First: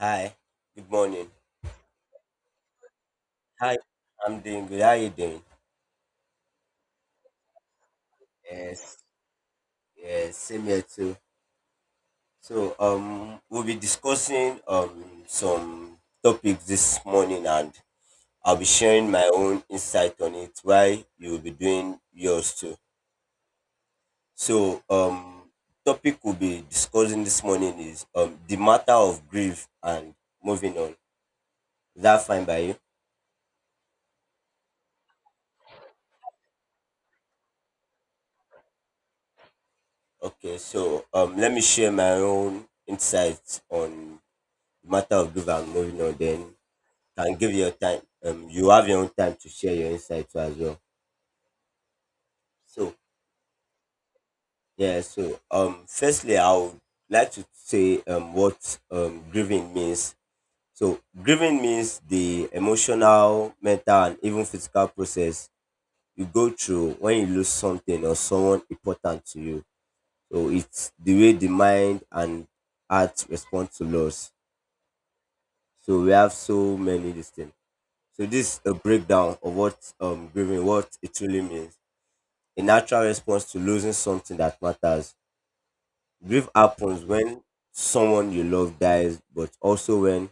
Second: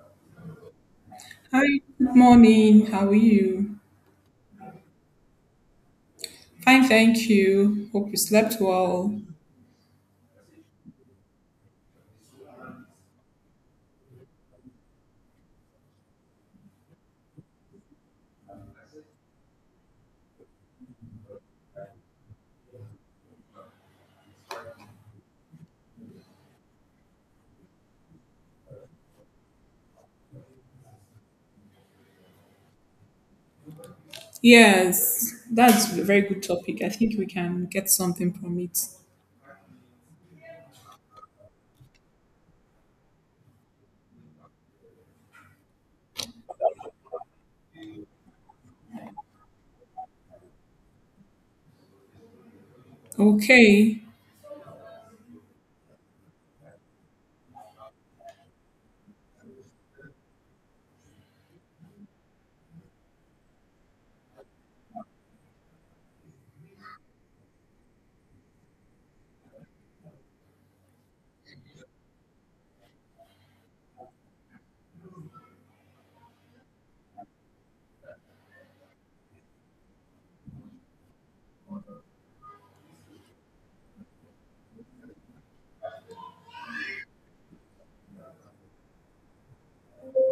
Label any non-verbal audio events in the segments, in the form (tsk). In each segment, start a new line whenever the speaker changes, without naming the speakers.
Hi, good morning.
Hi, good morning. How are you?
Hi, I'm doing good. How are you doing?
Fine, thank you. Hope you slept
Yes,
well.
yes, same here too. So, we'll be discussing some topics this morning, and I'll be sharing my own insight on it. Why you'll be doing yours too. So, topic we'll be discussing this morning is the matter of grief and moving on. Is that fine by you?
Yes, that's a very good topic. I think we can get something from it.
Okay, so let me share my own insights on matter of give and going on then can give your time you have your own time to share your insight too as well, so
Okay.
yeah, so firstly I would like to say what grieving means. So grieving means the emotional, mental, and even physical process you go through when you lose something or someone important to you. So it's the way the mind and heart respond to loss. So we have so many these things. So this is a breakdown of what grieving, what it truly means. A natural response to losing something that matters. Grief happens when someone you love dies, but also when,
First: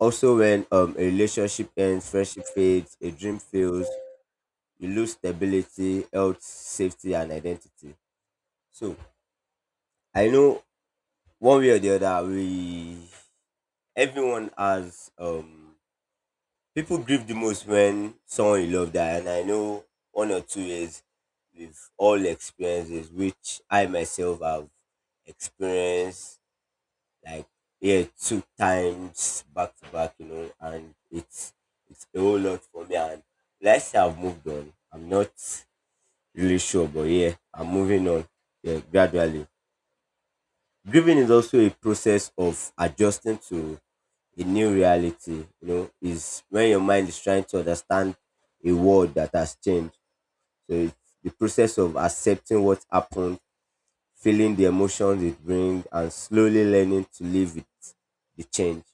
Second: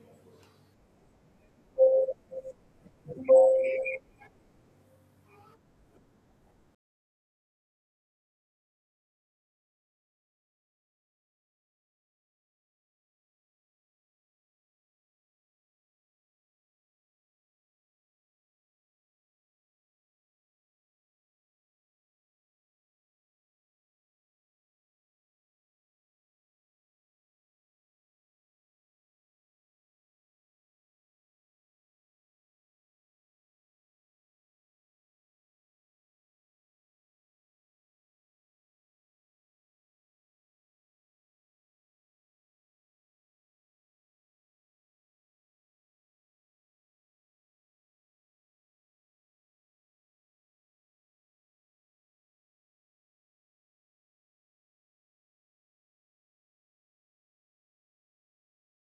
also when a relationship ends, friendship fades, a dream fails, you lose stability, health, safety, and identity. So I know one way or the other, we, everyone has people grieve the most when someone you love die, and I know 1 or 2 years we've all experiences which I myself have experienced, like yeah, two times back to back, you know, and it's a whole lot for me. And let's say I've moved on. I'm not really sure, but yeah, I'm moving on. Yeah, gradually grieving is also a process of adjusting to a new reality. You know, is when your mind is trying to understand a world that has changed. So it's the process of accepting what happened, feeling the emotions it brings, and slowly learning to live with the change.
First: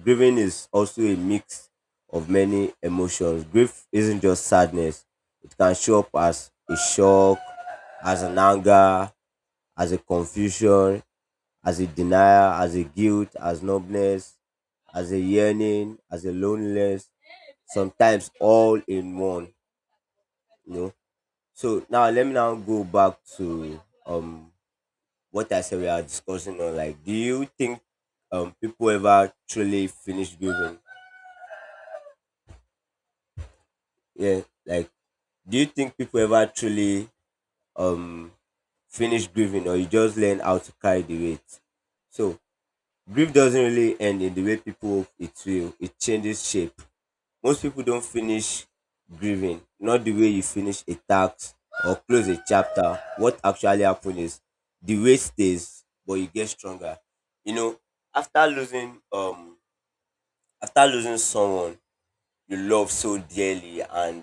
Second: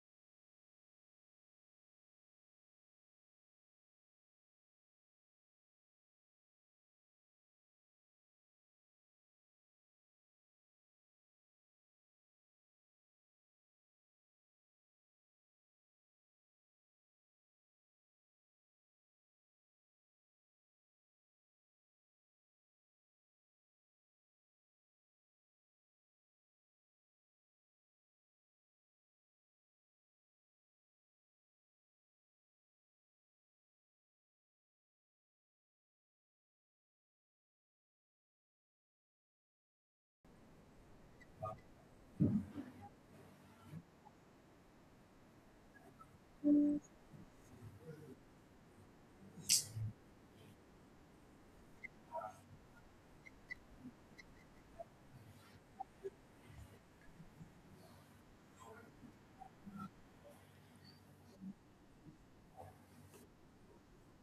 Grieving is also a mix of many emotions. Grief isn't just sadness. It can show up as a shock, as an anger, as a confusion, as a denial, as a guilt, as numbness, as a yearning, as a loneliness, sometimes all in one, you know. So now let me now go back to um what I said we are discussing on, like, do you think people ever truly finish grieving? Yeah, like, do you think people ever truly um finish grieving, or you just learn how to carry the weight? So grief doesn't really end in the way people hope it will. It changes shape. Most people don't finish grieving, not the way you finish a task or close a chapter. What actually happened is the weight stays, but you get stronger. You know, after losing someone you love so dearly, and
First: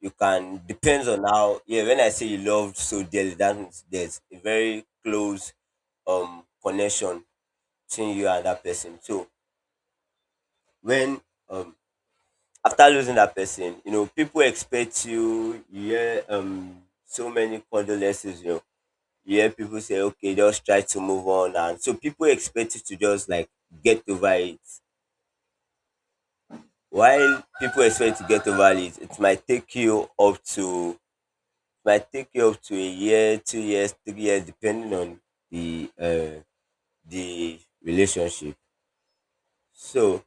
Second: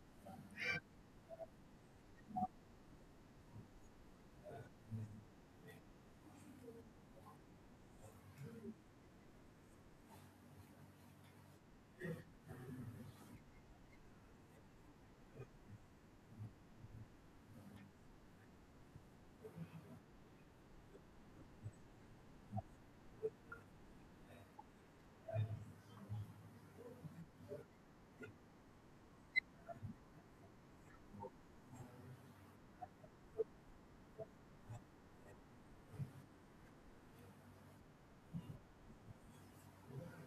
you can depends on how, yeah, when I say you love so dearly, that means there's a very close connection between you and that person. So when um after losing that person, you know, people expect you, you hear so many condolences, you know, you hear people say, okay, just try to move on, and so people expect you to just like get over it. While people expect to get over it, it might take you up to, it might take you up to a year, 2 years, 3 years, depending on the the relationship. So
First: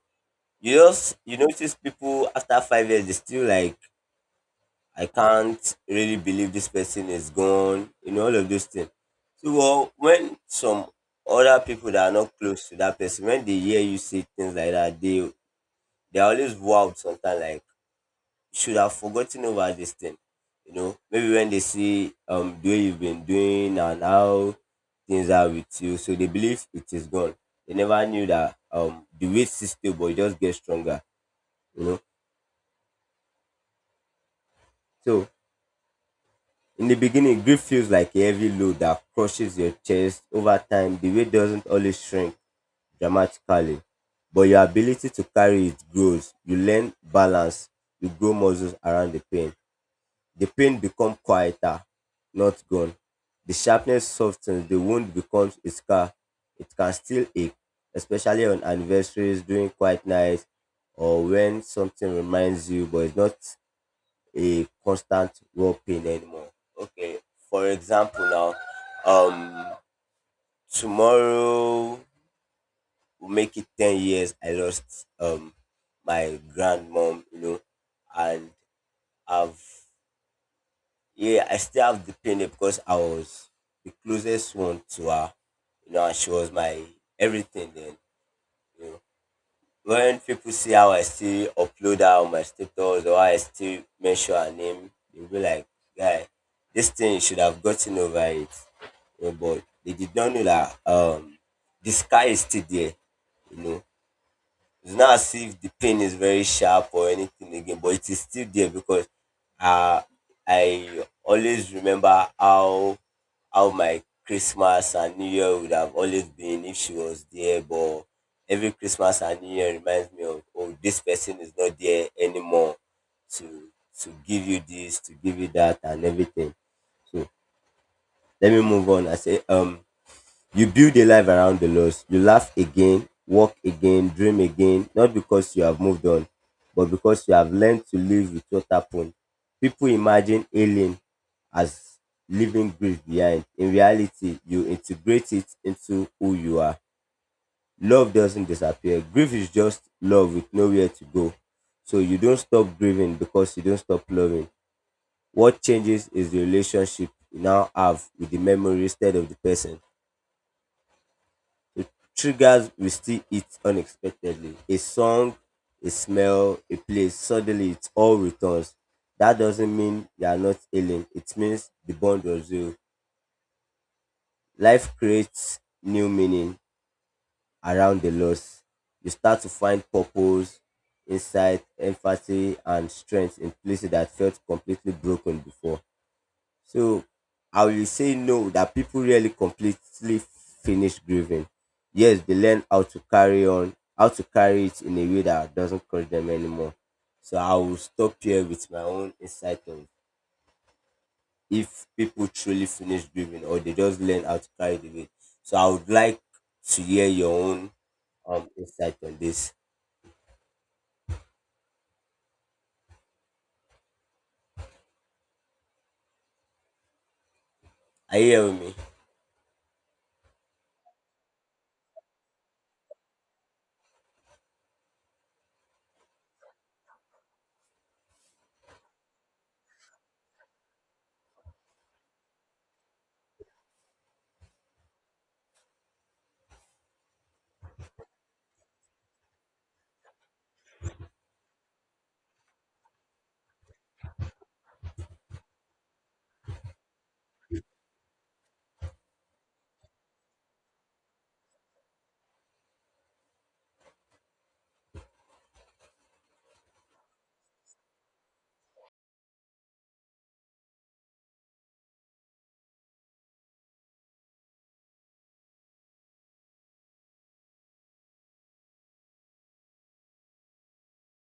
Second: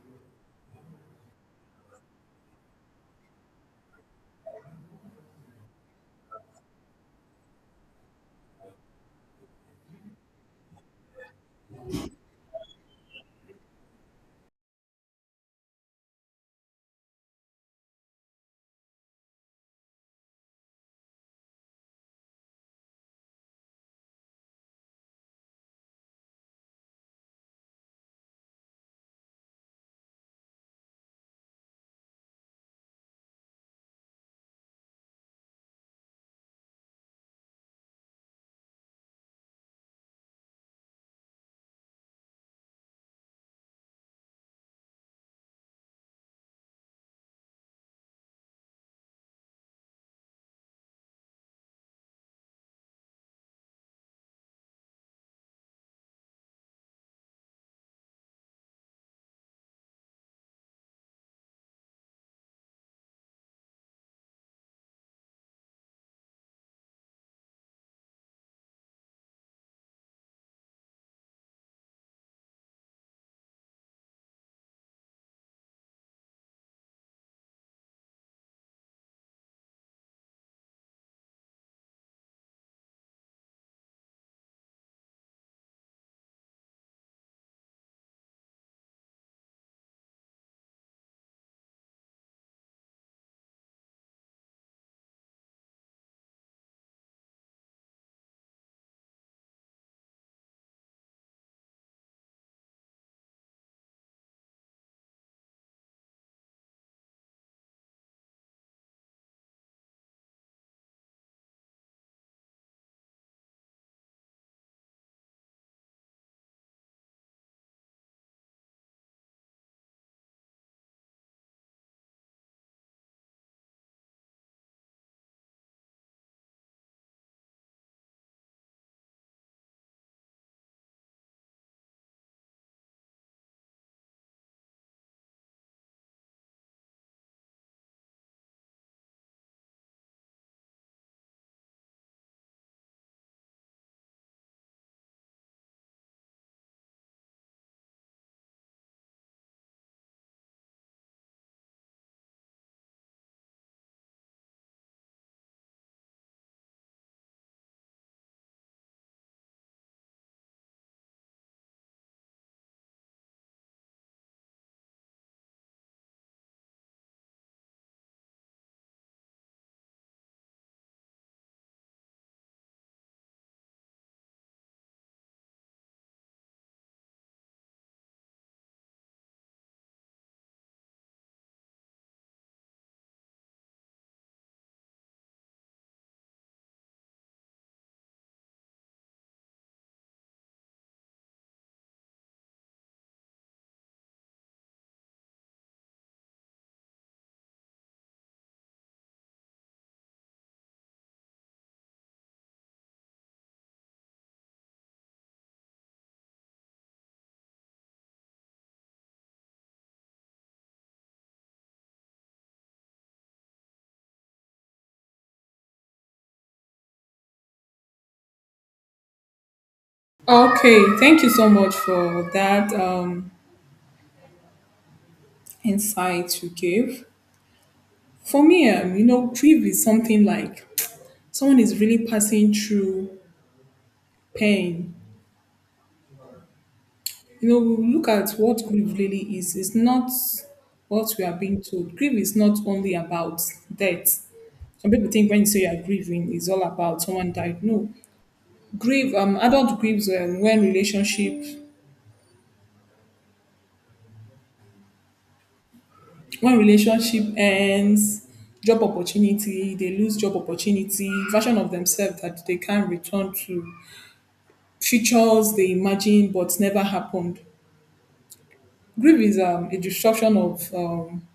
you just, you notice people after 5 years they still like, I can't really believe this person is gone, you know, all of those things. So well, when some other people that are not close to that person, when they hear you say things like that, they, they're always wowed sometimes like should have forgotten over this thing. You know, maybe when they see the way you've been doing and how things are with you, so they believe it is gone. They never knew that the weight system will just get stronger, you know. So in the beginning, grief feels like a heavy load that crushes your chest. Over time, the weight doesn't always shrink dramatically, but your ability to carry it grows. You learn balance, you grow muscles around the pain. The pain becomes quieter, not gone. The sharpness softens, the wound becomes a scar. It can still ache, especially on anniversaries, during quiet nights, or when something reminds you, but it's not a constant raw pain anymore. Okay, for example now, um, tomorrow will make it 10 years. I lost my grandmom, you know, and I've, yeah, I still have the pain there because I was the closest one to her, you know, and she was my everything then, you know, when people see how I still upload her on my status or how I still mention her name, they'll be like, guy, this thing you should have gotten over it. You know, but they did not know that the sky is still there, you know. It's not as if the pain is very sharp or anything again, but it is still there because uh, I always remember how my Christmas and New Year would have always been if she was there. But every Christmas and New Year reminds me of, oh, this person is not there anymore, to to give you this, to give you that, and everything. So let me move on. I say you build a life around the loss. You laugh again, walk again, dream again, not because you have moved on, but because you have learned to live with what happened. People imagine healing as leaving grief behind. In reality, you integrate it into who you are. Love doesn't disappear. Grief is just love with nowhere to go. So you don't stop grieving because you don't stop loving. What changes is the relationship you now have with the memory instead of the person. The triggers we still hit unexpectedly. A song, a smell, a place, suddenly it all returns. That doesn't mean you are not ailing. It means the bond was real. Life creates new meaning around the loss. You start to find purpose, insight, empathy, and strength in places that felt completely broken before. So I will say no, that people really completely finish grieving. Yes, they learn how to carry on, how to carry it in a way that doesn't cause them anymore. So I will stop here with my own insight on if people truly finish grieving or they just learn how to carry the weight. So I would like to hear your own insight on this. Are you hearing me?
Okay, thank you so much for that insight you gave. For me, you know, grief is something like someone is really passing through pain, you know, we look at what grief really is. It's not what we are being told. Grief is not only about death. Some people think when you say you are grieving, it's all about someone died. No, grief. Adult grieves when relationship ends, job opportunity, they lose job opportunity, version of themselves that they can return to, futures they imagine but never happened. Grief is a disruption of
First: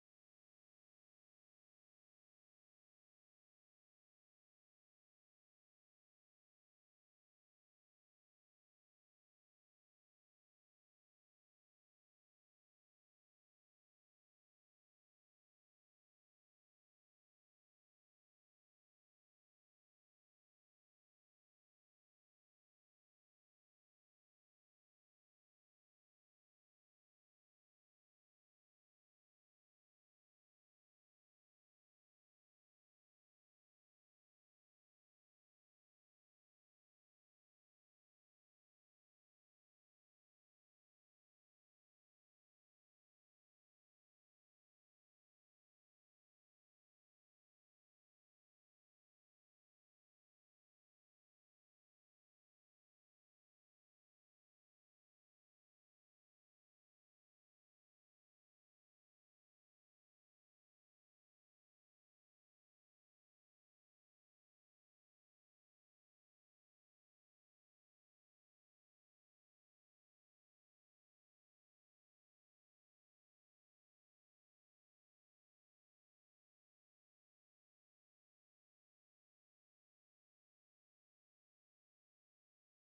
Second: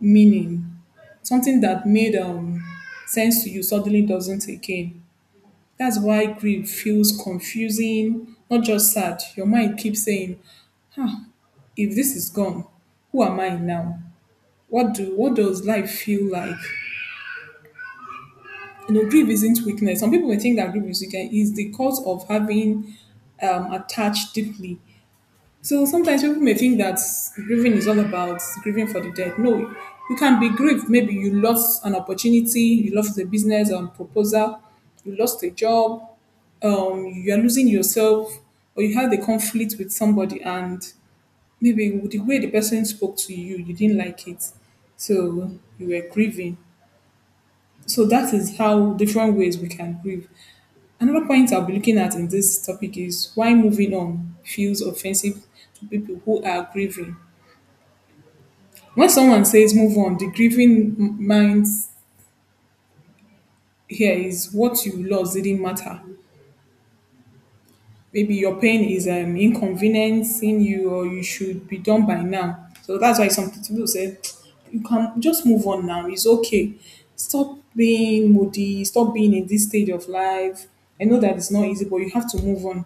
meaning, something that made sense to you suddenly doesn't again. That's why grief feels confusing, not just sad. Your mind keeps saying, huh, if this is gone, who am I now? What does life feel like? You know, grief isn't weakness. Some people may think that grief is weakness. It is the cause of having attached deeply. So sometimes people may think that grieving is all about grieving for the dead. No, you can be grieved. Maybe you lost an opportunity, you lost a business proposal, you lost a job, you are losing yourself, or you had a conflict with somebody, and maybe the way the person spoke to you, you didn't like it. So you were grieving. So that is how different ways we can grieve. Another point I'll be looking at in this topic is why moving on feels offensive to people who are grieving. When someone says move on, the grieving mind here is what you lost didn't matter. Maybe your pain is inconveniencing you or you should be done by now. So that's why some people say, you can just move on now. It's okay. Stop being moody. Stop being in this stage of life. I know that it's not easy, but you have to move on.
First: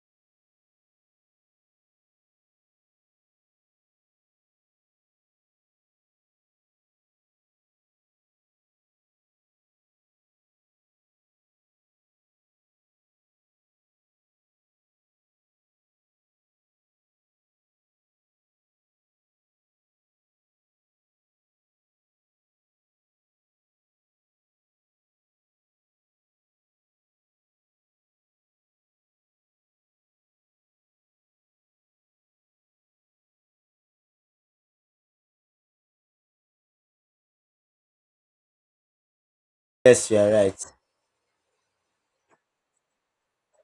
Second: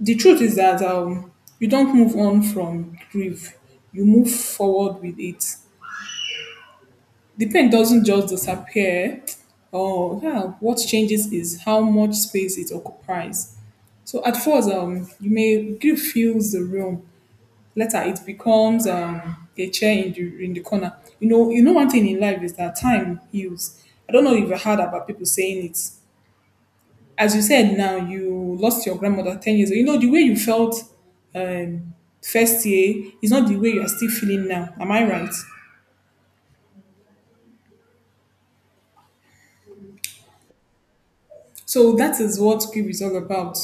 The truth is that you don't move on from grief, you move forward with it. The pain doesn't just disappear. Oh, yeah, what changes is how much space it occupies. So at first, you may grief fills the room. Later, it becomes a chair in the corner. You know one thing in life is that time heals. I don't know if you heard about people saying it. As you said now, you lost your grandmother 10 years ago. You know, the way you felt um, first year is not the way you are still feeling now. Am I right?
Yes, you are right.
So that is what grief is all about.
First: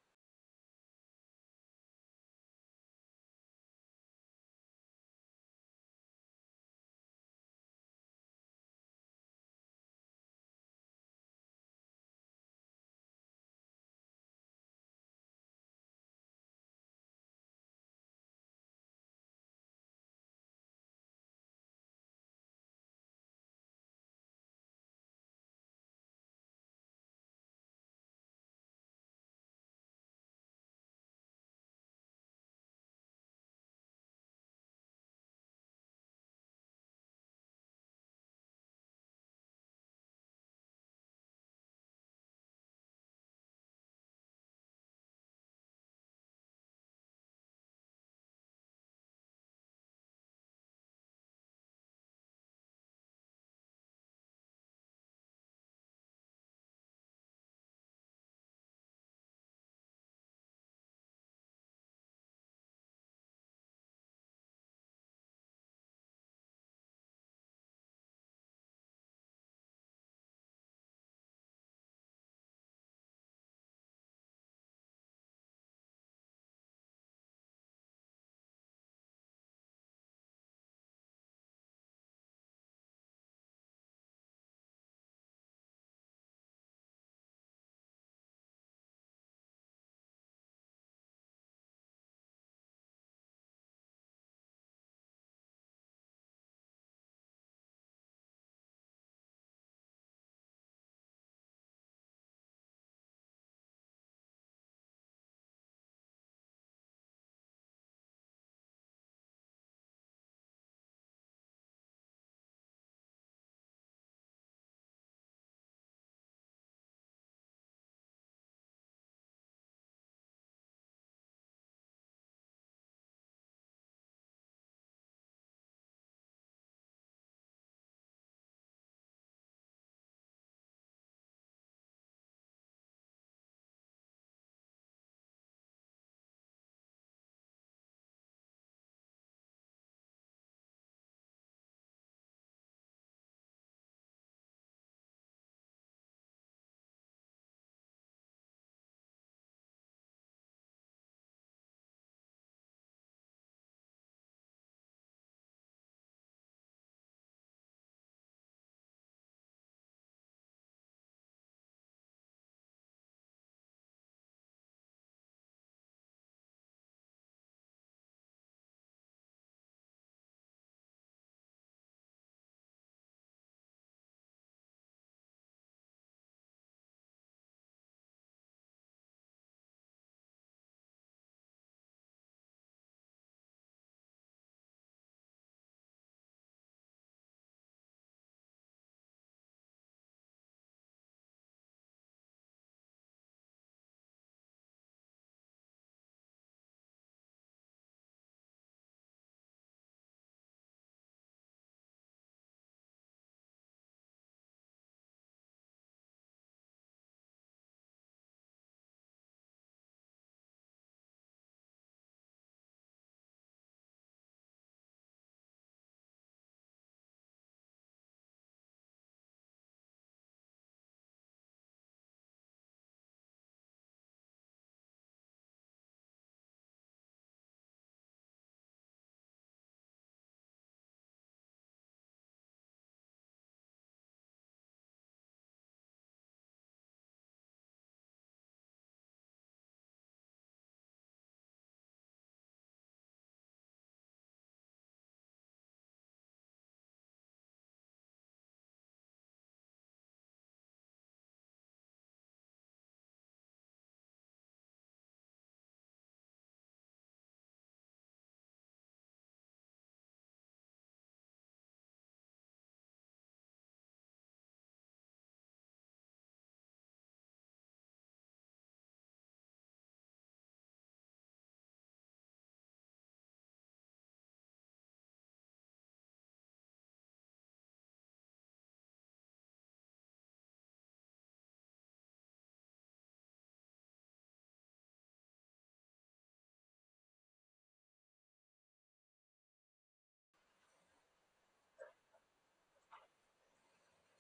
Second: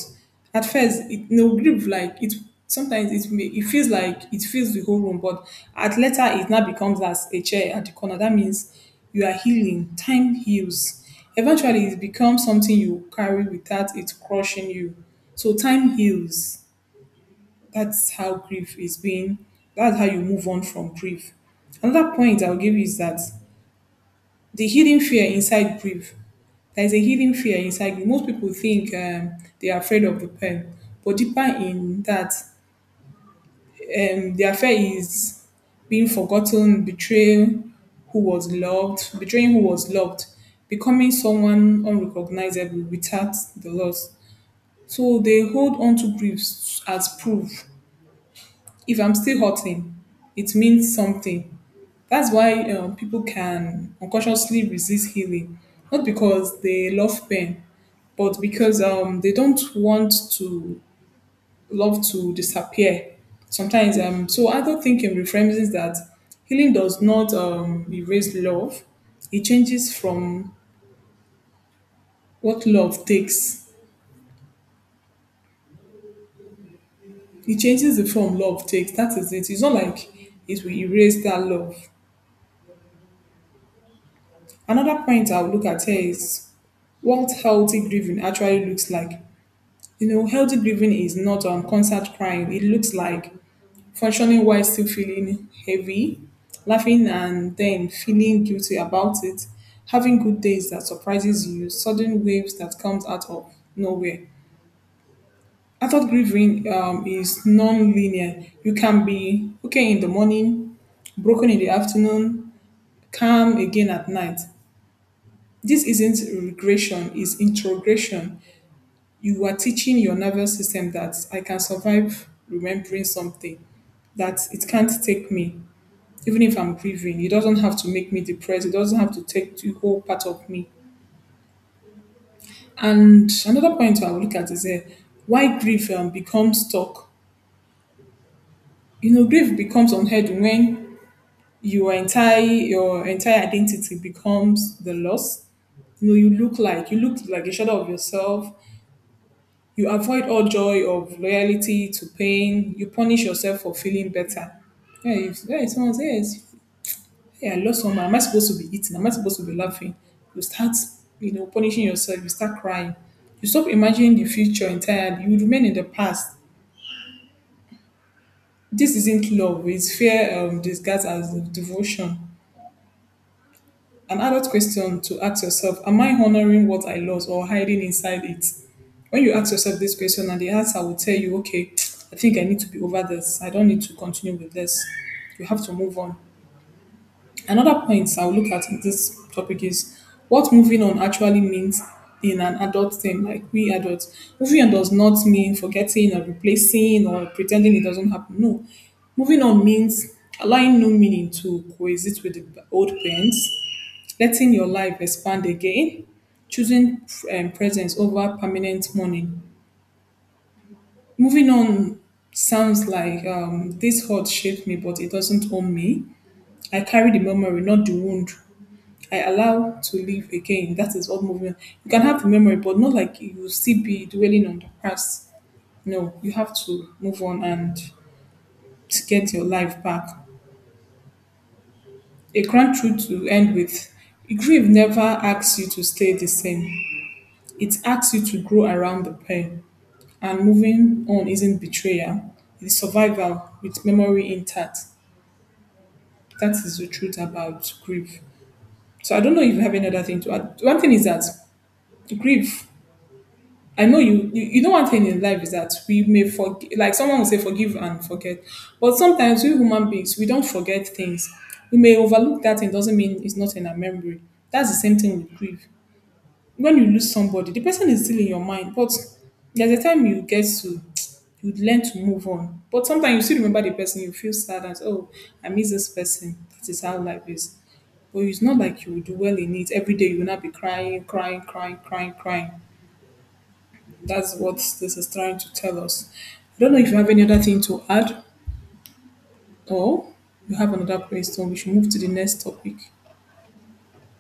At first, it, you know, grief, like, it sometimes it, may, it feels like it fills the whole room, but at later, it now becomes as a chair at the corner. That means you are healing. Time heals. Eventually, it becomes something you carry without it crushing you. So time heals, that's how grief is being, that's how you move on from grief. Another point I'll give you is that the hidden fear inside grief, there's a hidden fear inside grief. Most people think they are afraid of the pain, but deeper in that, their fear is being forgotten, betrayal, who was loved betraying who was loved, becoming someone unrecognizable without the loss. So they hold on to griefs as proof. If I'm still hurting, it means something. That's why people can unconsciously resist healing, not because they love pain, but because they don't want to love to disappear. Sometimes, so I thinking reframes is that healing does not erase love. It changes from what love takes. It changes the form love takes. That is it. It's not like it will erase that love. Another point I would look at here is what healthy grieving actually looks like. You know, healthy grieving is not constant crying. It looks like functioning while still feeling heavy, laughing and then feeling guilty about it, having good days that surprises you, sudden waves that comes out of nowhere. Adult grieving is non-linear. You can be okay in the morning, broken in the afternoon, calm again at night. This isn't regression, it's introgression. You are teaching your nervous system that I can survive remembering something, that it can't take me, even if I'm grieving. It doesn't have to make me depressed. It doesn't have to take the whole part of me. And another point I will look at is why grief becomes stuck. You know, grief becomes unheard when your entire identity becomes the loss. You know, you look like a shadow of yourself. You avoid all joy of loyalty to pain. You punish yourself for feeling better. Yeah, if someone says, hey, I lost someone, am I supposed to be eating? Am I supposed to be laughing? You start, you know, punishing yourself. You start crying. You stop imagining the future entirely. You remain in the past. This isn't love. It's fear disguised as devotion. An adult question to ask yourself: am I honoring what I lost or hiding inside it? When you ask yourself this question, and the answer will tell you, okay, (tsk) I think I need to be over this. I don't need to continue with this. You have to move on. Another point I'll look at in this topic is what moving on actually means in an adult thing, like we adults. Moving on does not mean forgetting or replacing or pretending it doesn't happen. No. Moving on means allowing new meaning to coexist with the old pains, letting your life expand again, choosing presence over permanent money. Moving on sounds like, this hurt shaped me, but it doesn't own me. I carry the memory, not the wound. I allow to live again. That is what moving. You can have the memory, but not like you still be dwelling on the past. No, you have to move on and to get your life back. A grand truth to end with. Grief never asks you to stay the same. It asks you to grow around the pain. And moving on isn't betrayal. It's survival with memory intact. That is the truth about grief. So I don't know if you have any other thing to add. One thing is that grief. I know you, you. You know one thing in life is that we may forgive. Like someone will say, forgive and forget. But sometimes we human beings, we don't forget things. We may overlook that. It doesn't mean it's not in our memory. That's the same thing with grief. When you lose somebody, the person is still in your mind, but there's a time you get to, you learn to move on. But sometimes you still remember the person, you feel sad and, oh, I miss this person. That is how life is. But it's not like you will do well in it. Every day you will not be crying, crying, crying, crying, crying. That's what this is trying to tell us. I don't know if you have any other thing to add or you have another question. We should move to the next topic.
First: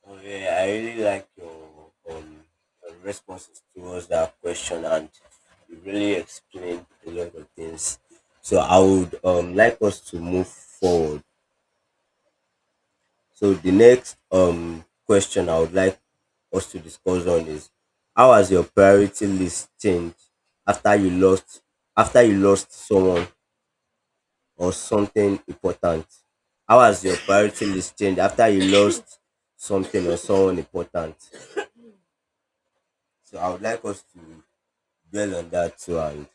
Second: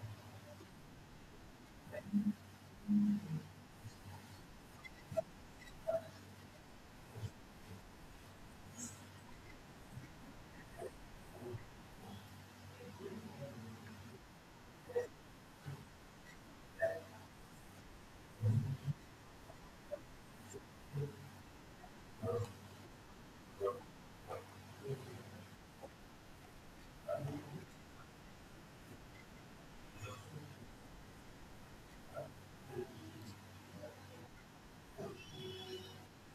Okay, I really like your responses towards that question, and you really explained a lot of things. So I would like us to move forward. So the next question I would like us to discuss on is, how has your priority list changed after you lost, after you lost someone or something important? How has your priority list changed after you lost something or someone important? So I would like us to dwell on that too, and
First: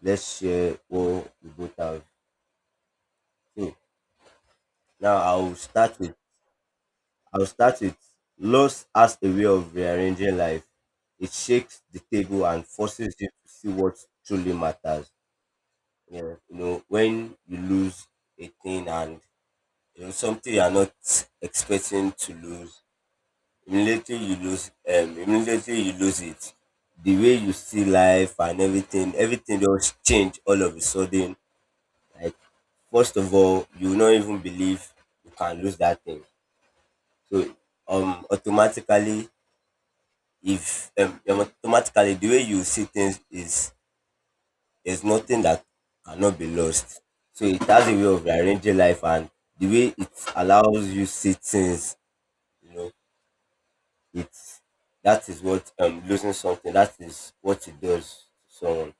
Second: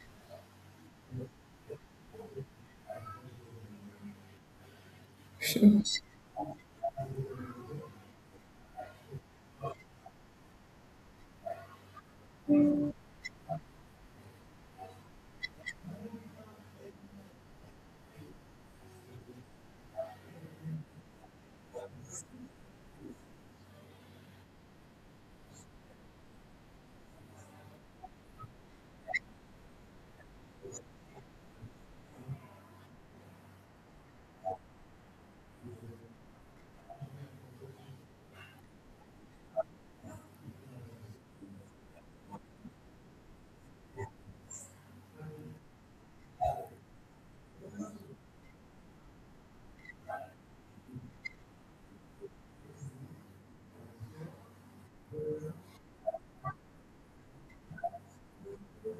let's share what we both have. So now I'll
Sure.
start with, I'll start with loss as a way of rearranging life. It shakes the table and forces you to see what truly matters. Yeah, you know, when you lose a thing and you know something you are not expecting to lose, immediately you lose it, the way you see life and everything, everything does change all of a sudden. Like, first of all, you will not even believe you can lose that thing. So automatically, if automatically the way you see things is there's nothing that cannot be lost. So it has a way of rearranging life and the way it allows you see things, you know, it's, that is what losing something, that is what it does to someone.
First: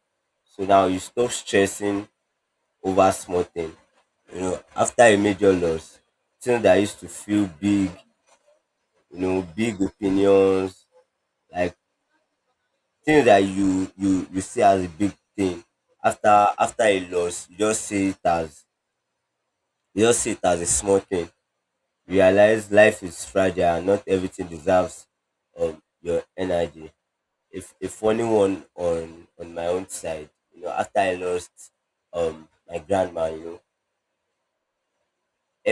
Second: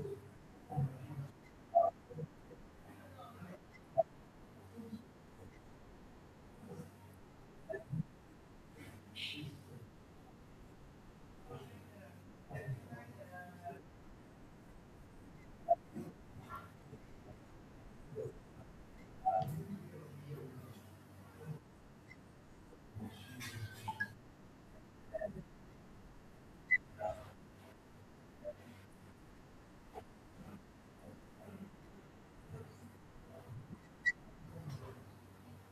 So now you stop stressing over small thing. You know, after a major loss, things that used to feel big, you know, big opinions, like things that you, you see as a big thing. After, after a loss, you just see it as, you just see it as a small thing. Realize life is fragile and not everything deserves your energy. If funny one on my own side, you know, after I lost my grandma, you know,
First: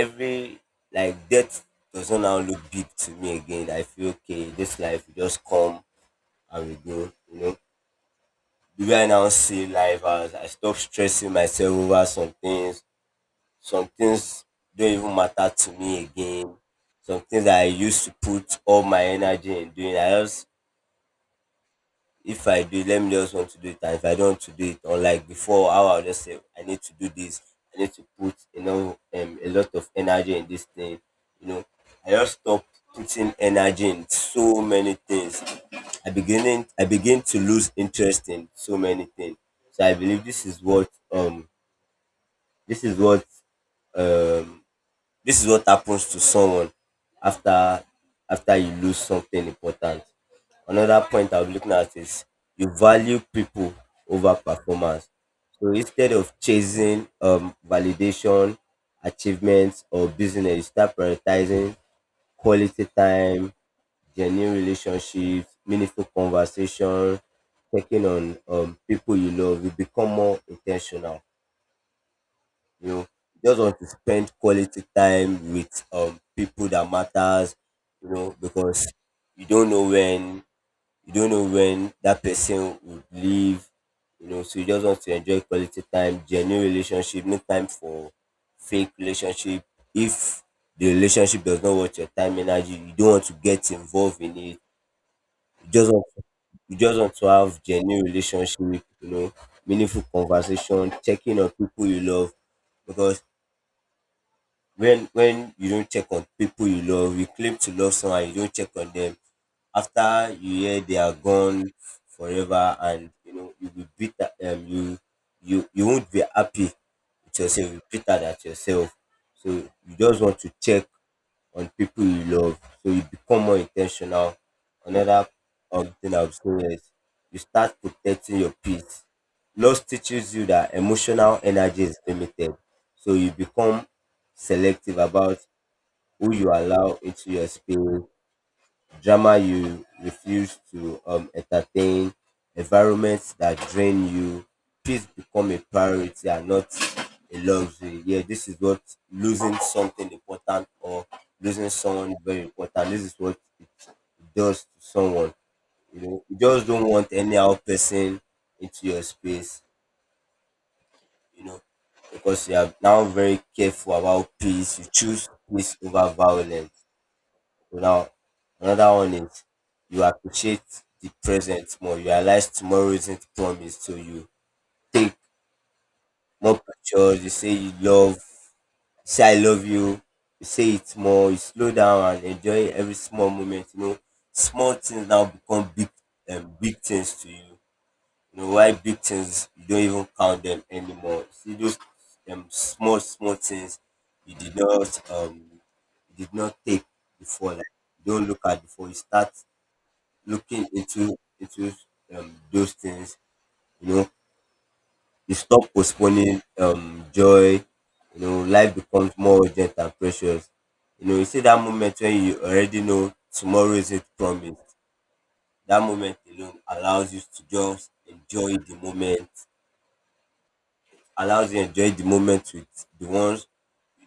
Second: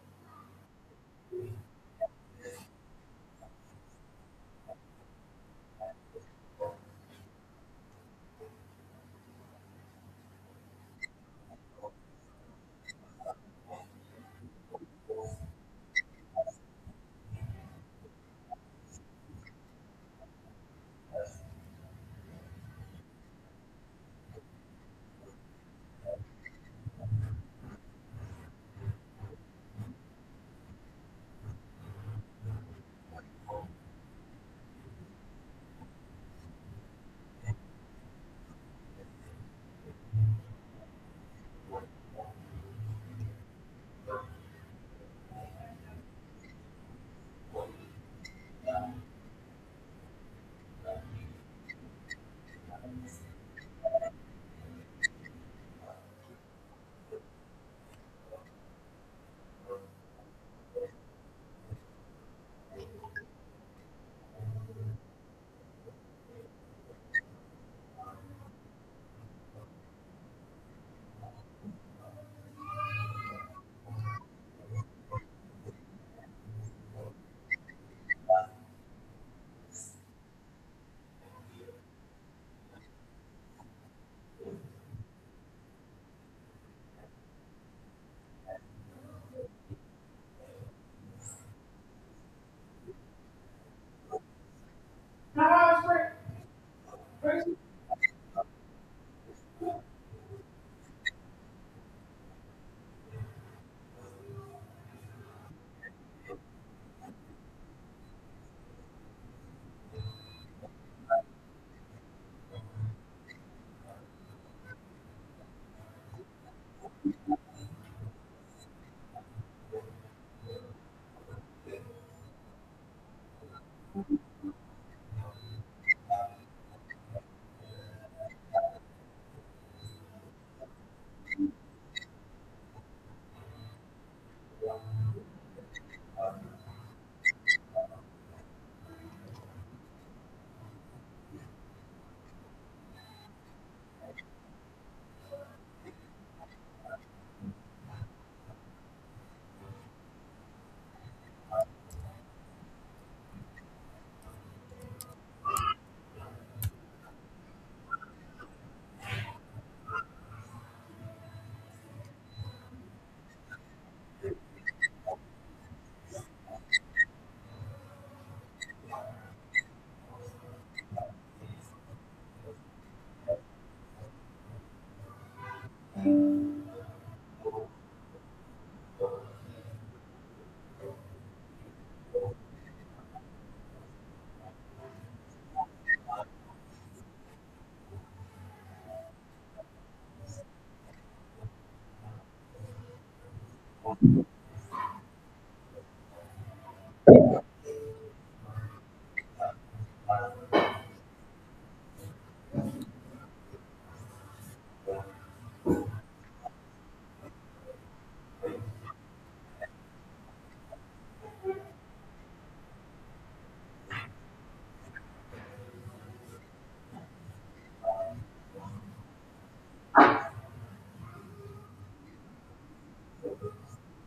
every, like, death doesn't now look big to me again. I feel okay, this life will just come and we go. You know, the way I now see life, as I stop stressing myself over some things. Some things don't even matter to me again. Some things that I used to put all my energy in doing. I just, if I do, let me just want to do it. And if I don't want to do it, or like before, how I'll just say, I need to do this. I need to put, a lot of energy in this thing. You know, I just stop putting energy in so many things. I begin to lose interest in so many things. So I believe this is this is um, this is what happens to someone after after you lose something important. Another point I'm looking at is you value people over performance. So instead of chasing validation, achievements, or business, you start prioritizing quality time, genuine relationships, meaningful conversation, checking on people you love. You become more intentional. You know, you just want to spend quality time with people that matters. You know, because you don't know when you don't know when that person would leave. You know, so you just want to enjoy quality time, genuine relationship, no time for fake relationship. If the relationship does not worth your time, energy, you don't want to get involved in it. You just want to you just want to have genuine relationship, you know, meaningful conversation, checking on people you love. Because when you don't check on people you love, you claim to love someone, you don't check on them. After you hear they are gone forever, and you know you'll be bitter. You won't be happy with yourself. You'll be bitter at yourself. So you just want to check on people you love, so you become more intentional. Another thing I would say is you start protecting your peace. Loss teaches you that emotional energy is limited, so you become selective about who you allow into your space. Drama you refuse to entertain, environments that drain you, peace become a priority and not a luxury. Yeah, this is what losing something important or losing someone very important. This is what it does to someone. You know, you just don't want any other person into your space, you know, because you are now very careful about peace. You choose peace over violence. Now, another one is you appreciate the present more. You realize tomorrow isn't promised, so you take more pictures. You say I love you. You say it more. You slow down and enjoy every small moment. You know, small things now become big, big things to you. You know why, big things you don't even count them anymore. See those small small things you did not you did not take before. Like you don't look at before you start looking into those things, you know, you stop postponing joy. You know, life becomes more urgent and precious. You know, you see that moment when you already know tomorrow isn't promised, that moment alone allows you to just enjoy the moment, allows you enjoy the moment with the ones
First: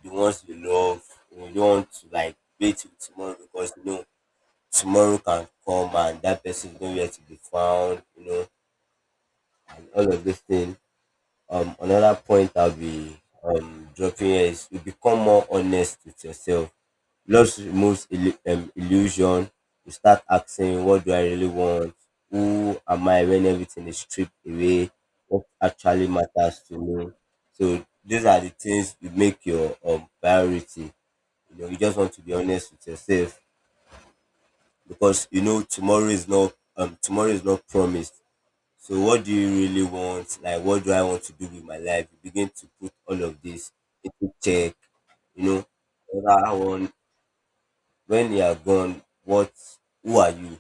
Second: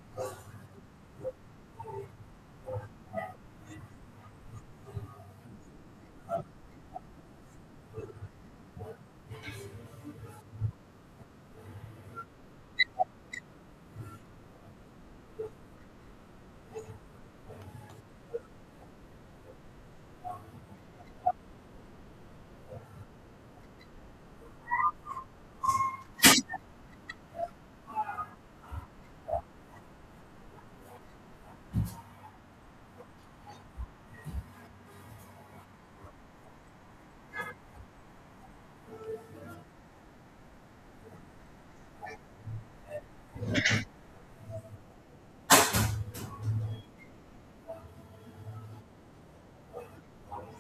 the ones you love. You know, you don't want to like wait till tomorrow because you know tomorrow can come and that person is nowhere to be found, you know, and all of this thing. Another point I'll be dropping here is you become more honest with yourself. Love removes illusion. You start asking, what do I really want? Who am I when everything is stripped away? What actually matters to me? So these are the things you make your priority. You know, you just want to be honest with yourself because you know tomorrow is not promised. So what do you really want? Like, what do I want to do with my life? You begin to put all of this into check, you know. Whether one, when you are gone, what, who are you?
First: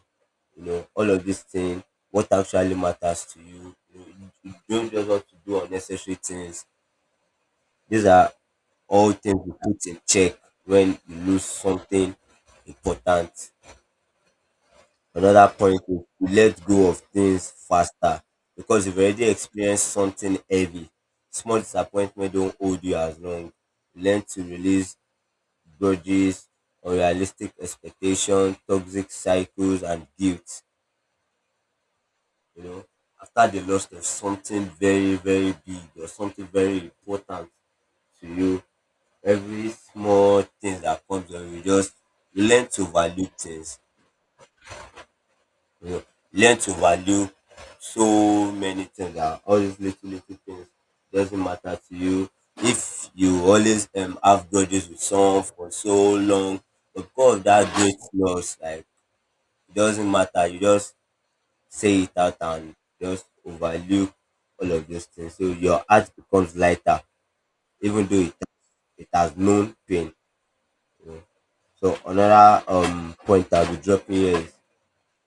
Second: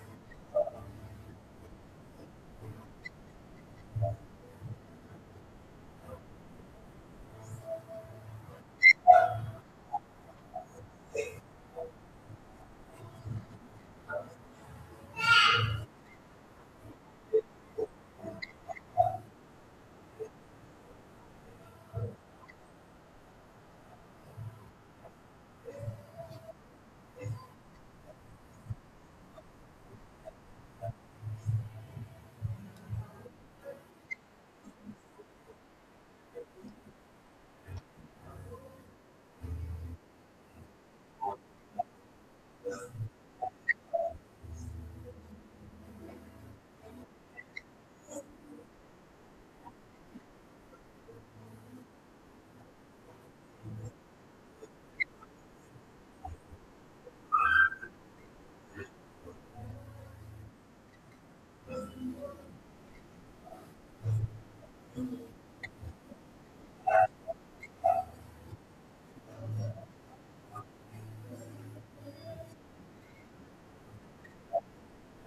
You know, all of this thing, what actually matters to you. You know, you don't just want to do unnecessary things. These are all things you put in check when you lose something important. Another point is to let go of things faster because you've already experienced something heavy. Small disappointment don't hold you as long. Learn to release grudges, unrealistic expectations, toxic cycles, and guilt. You know, after the loss of something very, very big or something very important to you, every small thing that comes on you just, you learn to value things. You know, learn to value so many things, that all these little little things doesn't matter to you. If you always have grudges with someone for so long because of that great loss, like, it doesn't matter, you just say it out and just overlook all of those things, so your heart becomes lighter even though it has known pain, you know. So another point I'll be dropping here is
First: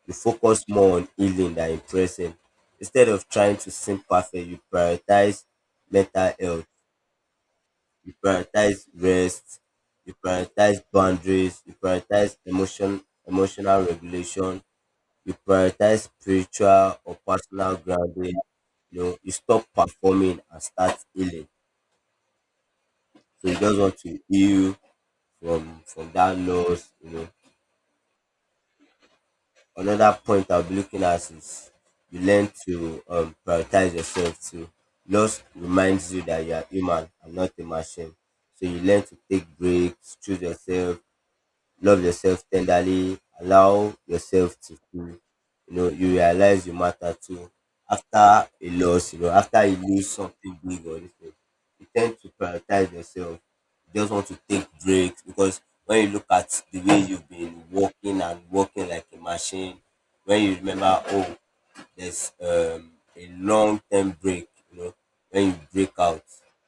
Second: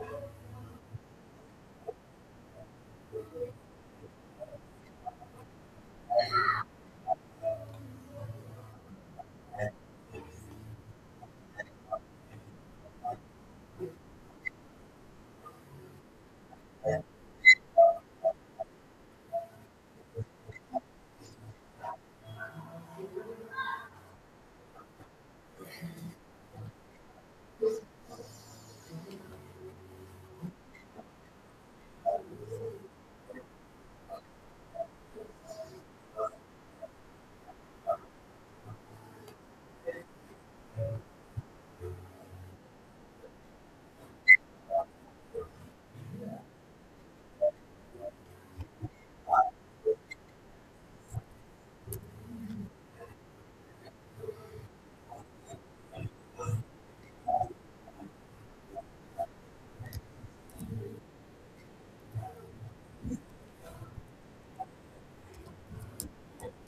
you focus more on healing than impressing. Instead of trying to seem perfect, you prioritize mental health, you prioritize rest, you prioritize boundaries, you prioritize emotional regulation, you prioritize spiritual or personal grounding. You know, you stop performing and start healing. So you just want to heal from that loss, you know. Another point I'll be looking at is you learn to prioritize yourself too. Loss reminds you that you are human and not a machine. So you learn to take breaks, choose yourself, love yourself tenderly, allow yourself to feel, you know, you realize you matter too. After a loss, you know, after you lose something big or anything, you tend to prioritize yourself. You just want to take breaks because when you look at the way you've been working and working like a machine, when you remember, oh, there's a long term break, you know, when you break out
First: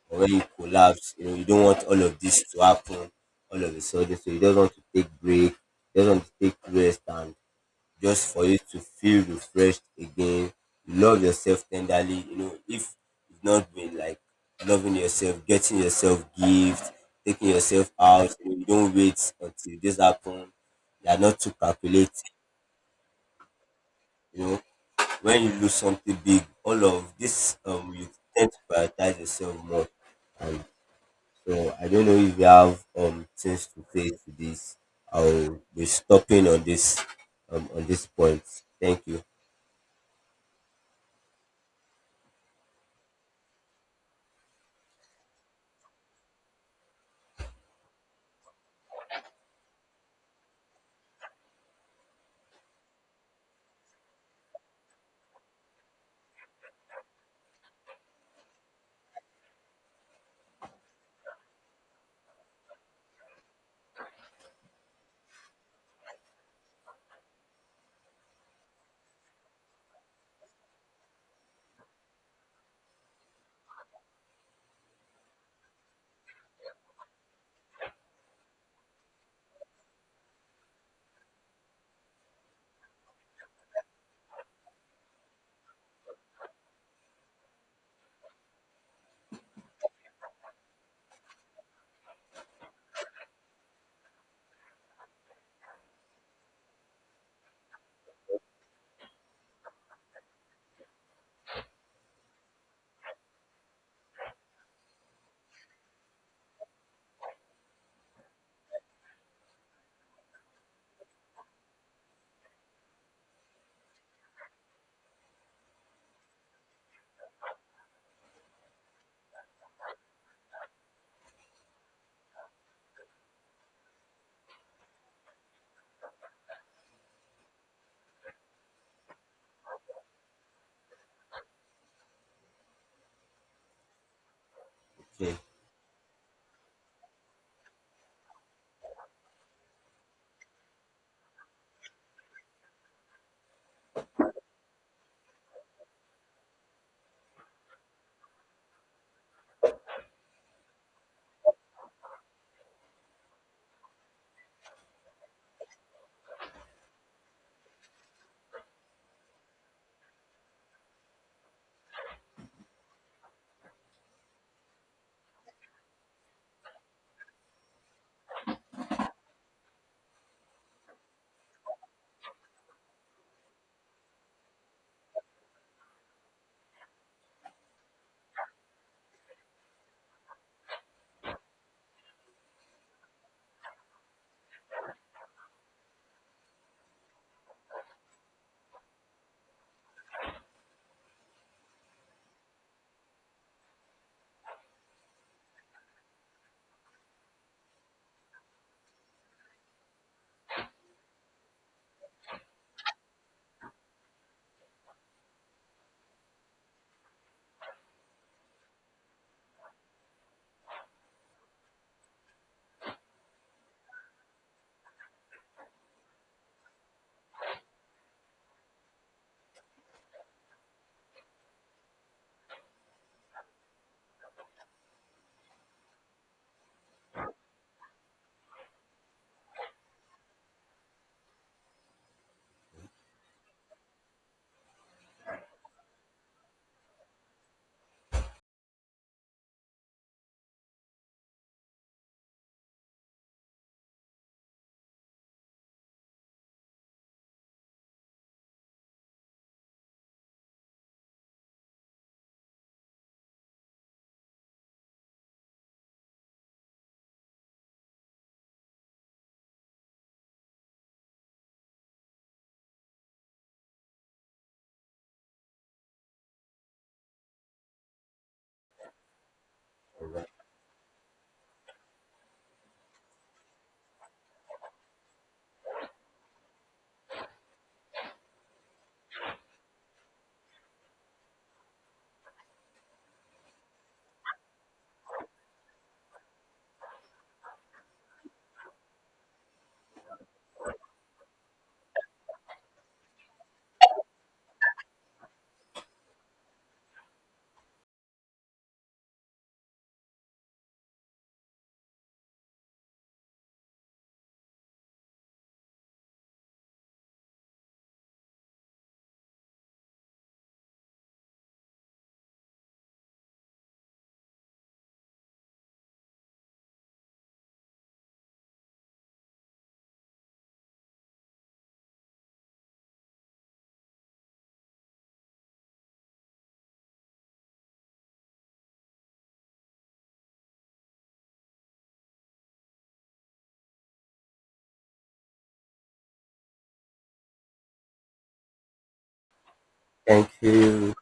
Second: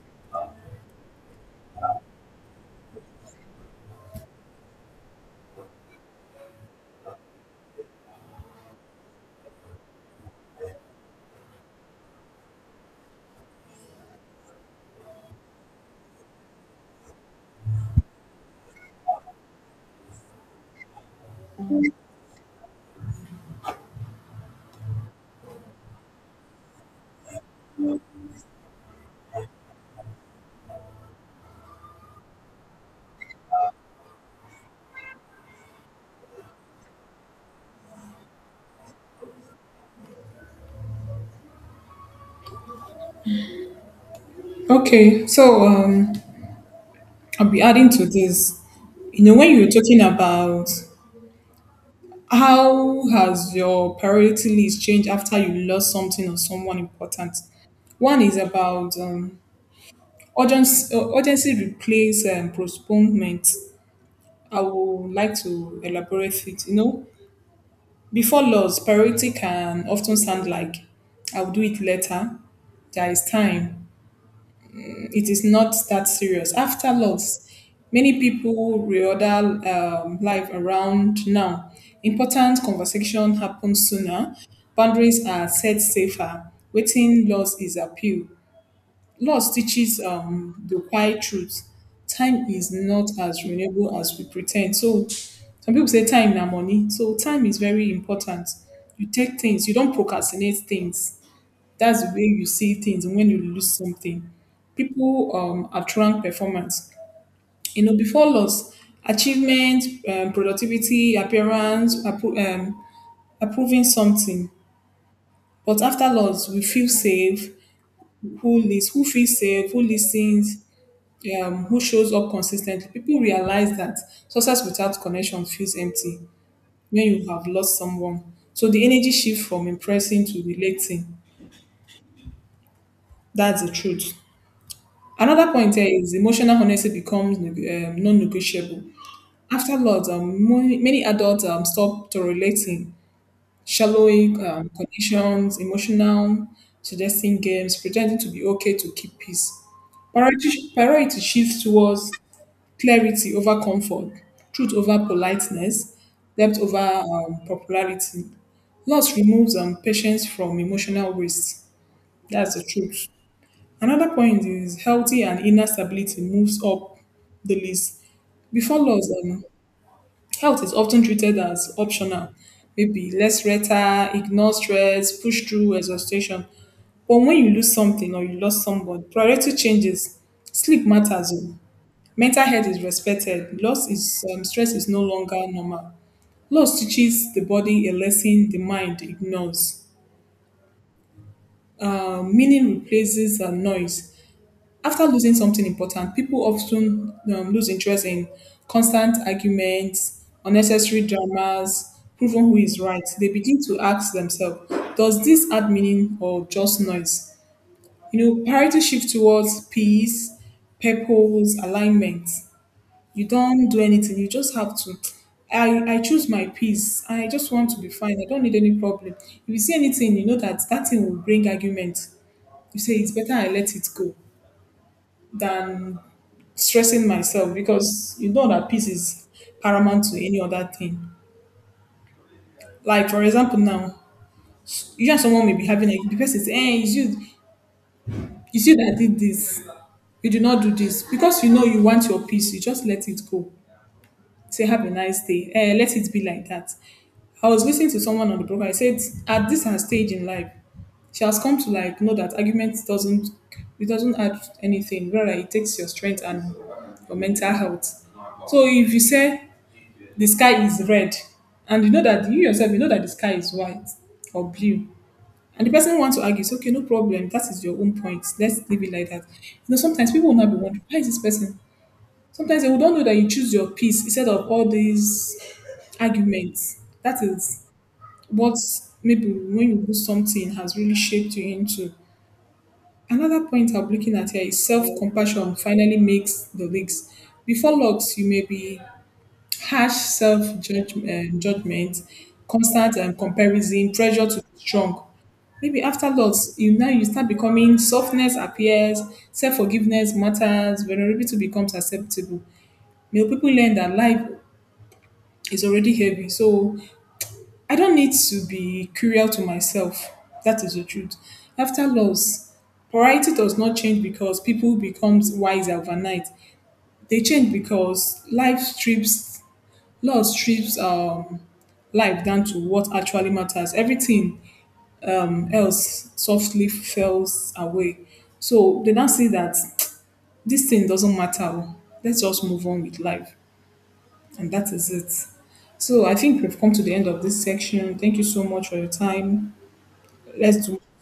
or when you collapse, you know, you don't want all of this to happen all of a sudden. So you just want to take break, you just want to take rest and just for you to feel refreshed again, love yourself tenderly, you know, if you've not been like loving yourself, getting yourself gifts, taking yourself out, you know, you don't wait until this happens. You are not too calculating, you know, when you lose something big, all of this you tend to prioritize yourself more. And so I don't know if you have things to say to this. I'll be stopping on this on this point. Thank you.
Okay, so I'll be adding to this. You know, when you were talking about how has your priority list changed after you lost something or someone important, one is about urgency, urgency replace postponement. I would like to elaborate it. You know, before loss, priority can often sound like I'll do it later. There is time. It is not that serious. After loss, many people reorder life around now. Important conversation happens sooner. Boundaries are set safer. Waiting loss is appeal. Loss teaches the quiet truth. Time is not as renewable as we pretend. So some people say time na money. So time is very important. You take things. You don't procrastinate things. That's the way you see things when you lose something. People attract performance. You know, before loss, achievement, productivity, appearance, approving something. But after loss, we feel safe. Who who feels safe? Who listens? Who shows up consistently? People realize that success without connection feels empty when you have lost someone. So the energy shift from impressing to relating. That's the truth.
Okay.
Another point here is emotional honesty becomes non-negotiable. After loss, many adults stop tolerating shallowing conditions, emotional suggesting games, pretending to be okay to keep peace. Priority, priority shifts towards clarity over comfort, truth over politeness, depth over popularity. Loss removes patience from emotional waste. That's the truth. Another point is healthy and inner stability moves up the list. Before loss, health is often treated as optional. Maybe less rhetoric, ignore stress, push through exhaustion. But when you lose something or you lost someone, priority changes. Sleep matters. Oh. Mental health is respected. Loss is stress is no longer normal. Loss teaches the body a lesson the mind ignores. Meaning replaces noise. After losing something important, people often lose interest in constant arguments, unnecessary dramas, proving who is right. They begin to ask themselves, does this add meaning or just noise? You know, priority shift towards peace, purpose, alignment. You don't do anything, you just have to. I choose my peace. I just want to be fine. I don't need any problem. If you see anything, you know that that thing will bring argument. You say it's better I let it go than stressing myself, because you know that peace is paramount to any other thing. Like for example, now you and someone may be having a the person say, "Hey, it's you that did this. You do not do this because you know you want your peace. You just let it go. Say, have a nice day. Eh, let it be like that." I was listening to someone on the program. I said, "At this her stage in life, she has come to like know that argument doesn't, it doesn't add anything, rather it takes your strength and your mental health. So if you say the sky is red and you know that you yourself you know that the sky is white or blue and the person wants to argue, it's okay, no problem, that is your own point, let's leave it like that. You know,
All
sometimes
right.
people will not be wondering why is this person, sometimes they will don't know that you choose your peace instead of all these arguments, that is what maybe when you do something has really shaped you into. Another point I'm looking at here is self-compassion finally makes the leaks. Before logs you may be harsh self-judgment, judgment, constant comparison, pressure to be strong. Maybe after loss, you now you start becoming softness appears, self-forgiveness matters, vulnerability becomes acceptable. You know, people learn that life is already heavy, so I don't need to be cruel to myself. That is the truth. After loss, variety does not change because people becomes wiser overnight. They change because life strips, loss strips life down to what actually matters. Everything else softly falls away. So they now see that this thing doesn't matter. Oh. Let's just move on with life. And that is it. So I think we've come to the end of this section. Thank you so much for your time.
Thank
Let's do
you.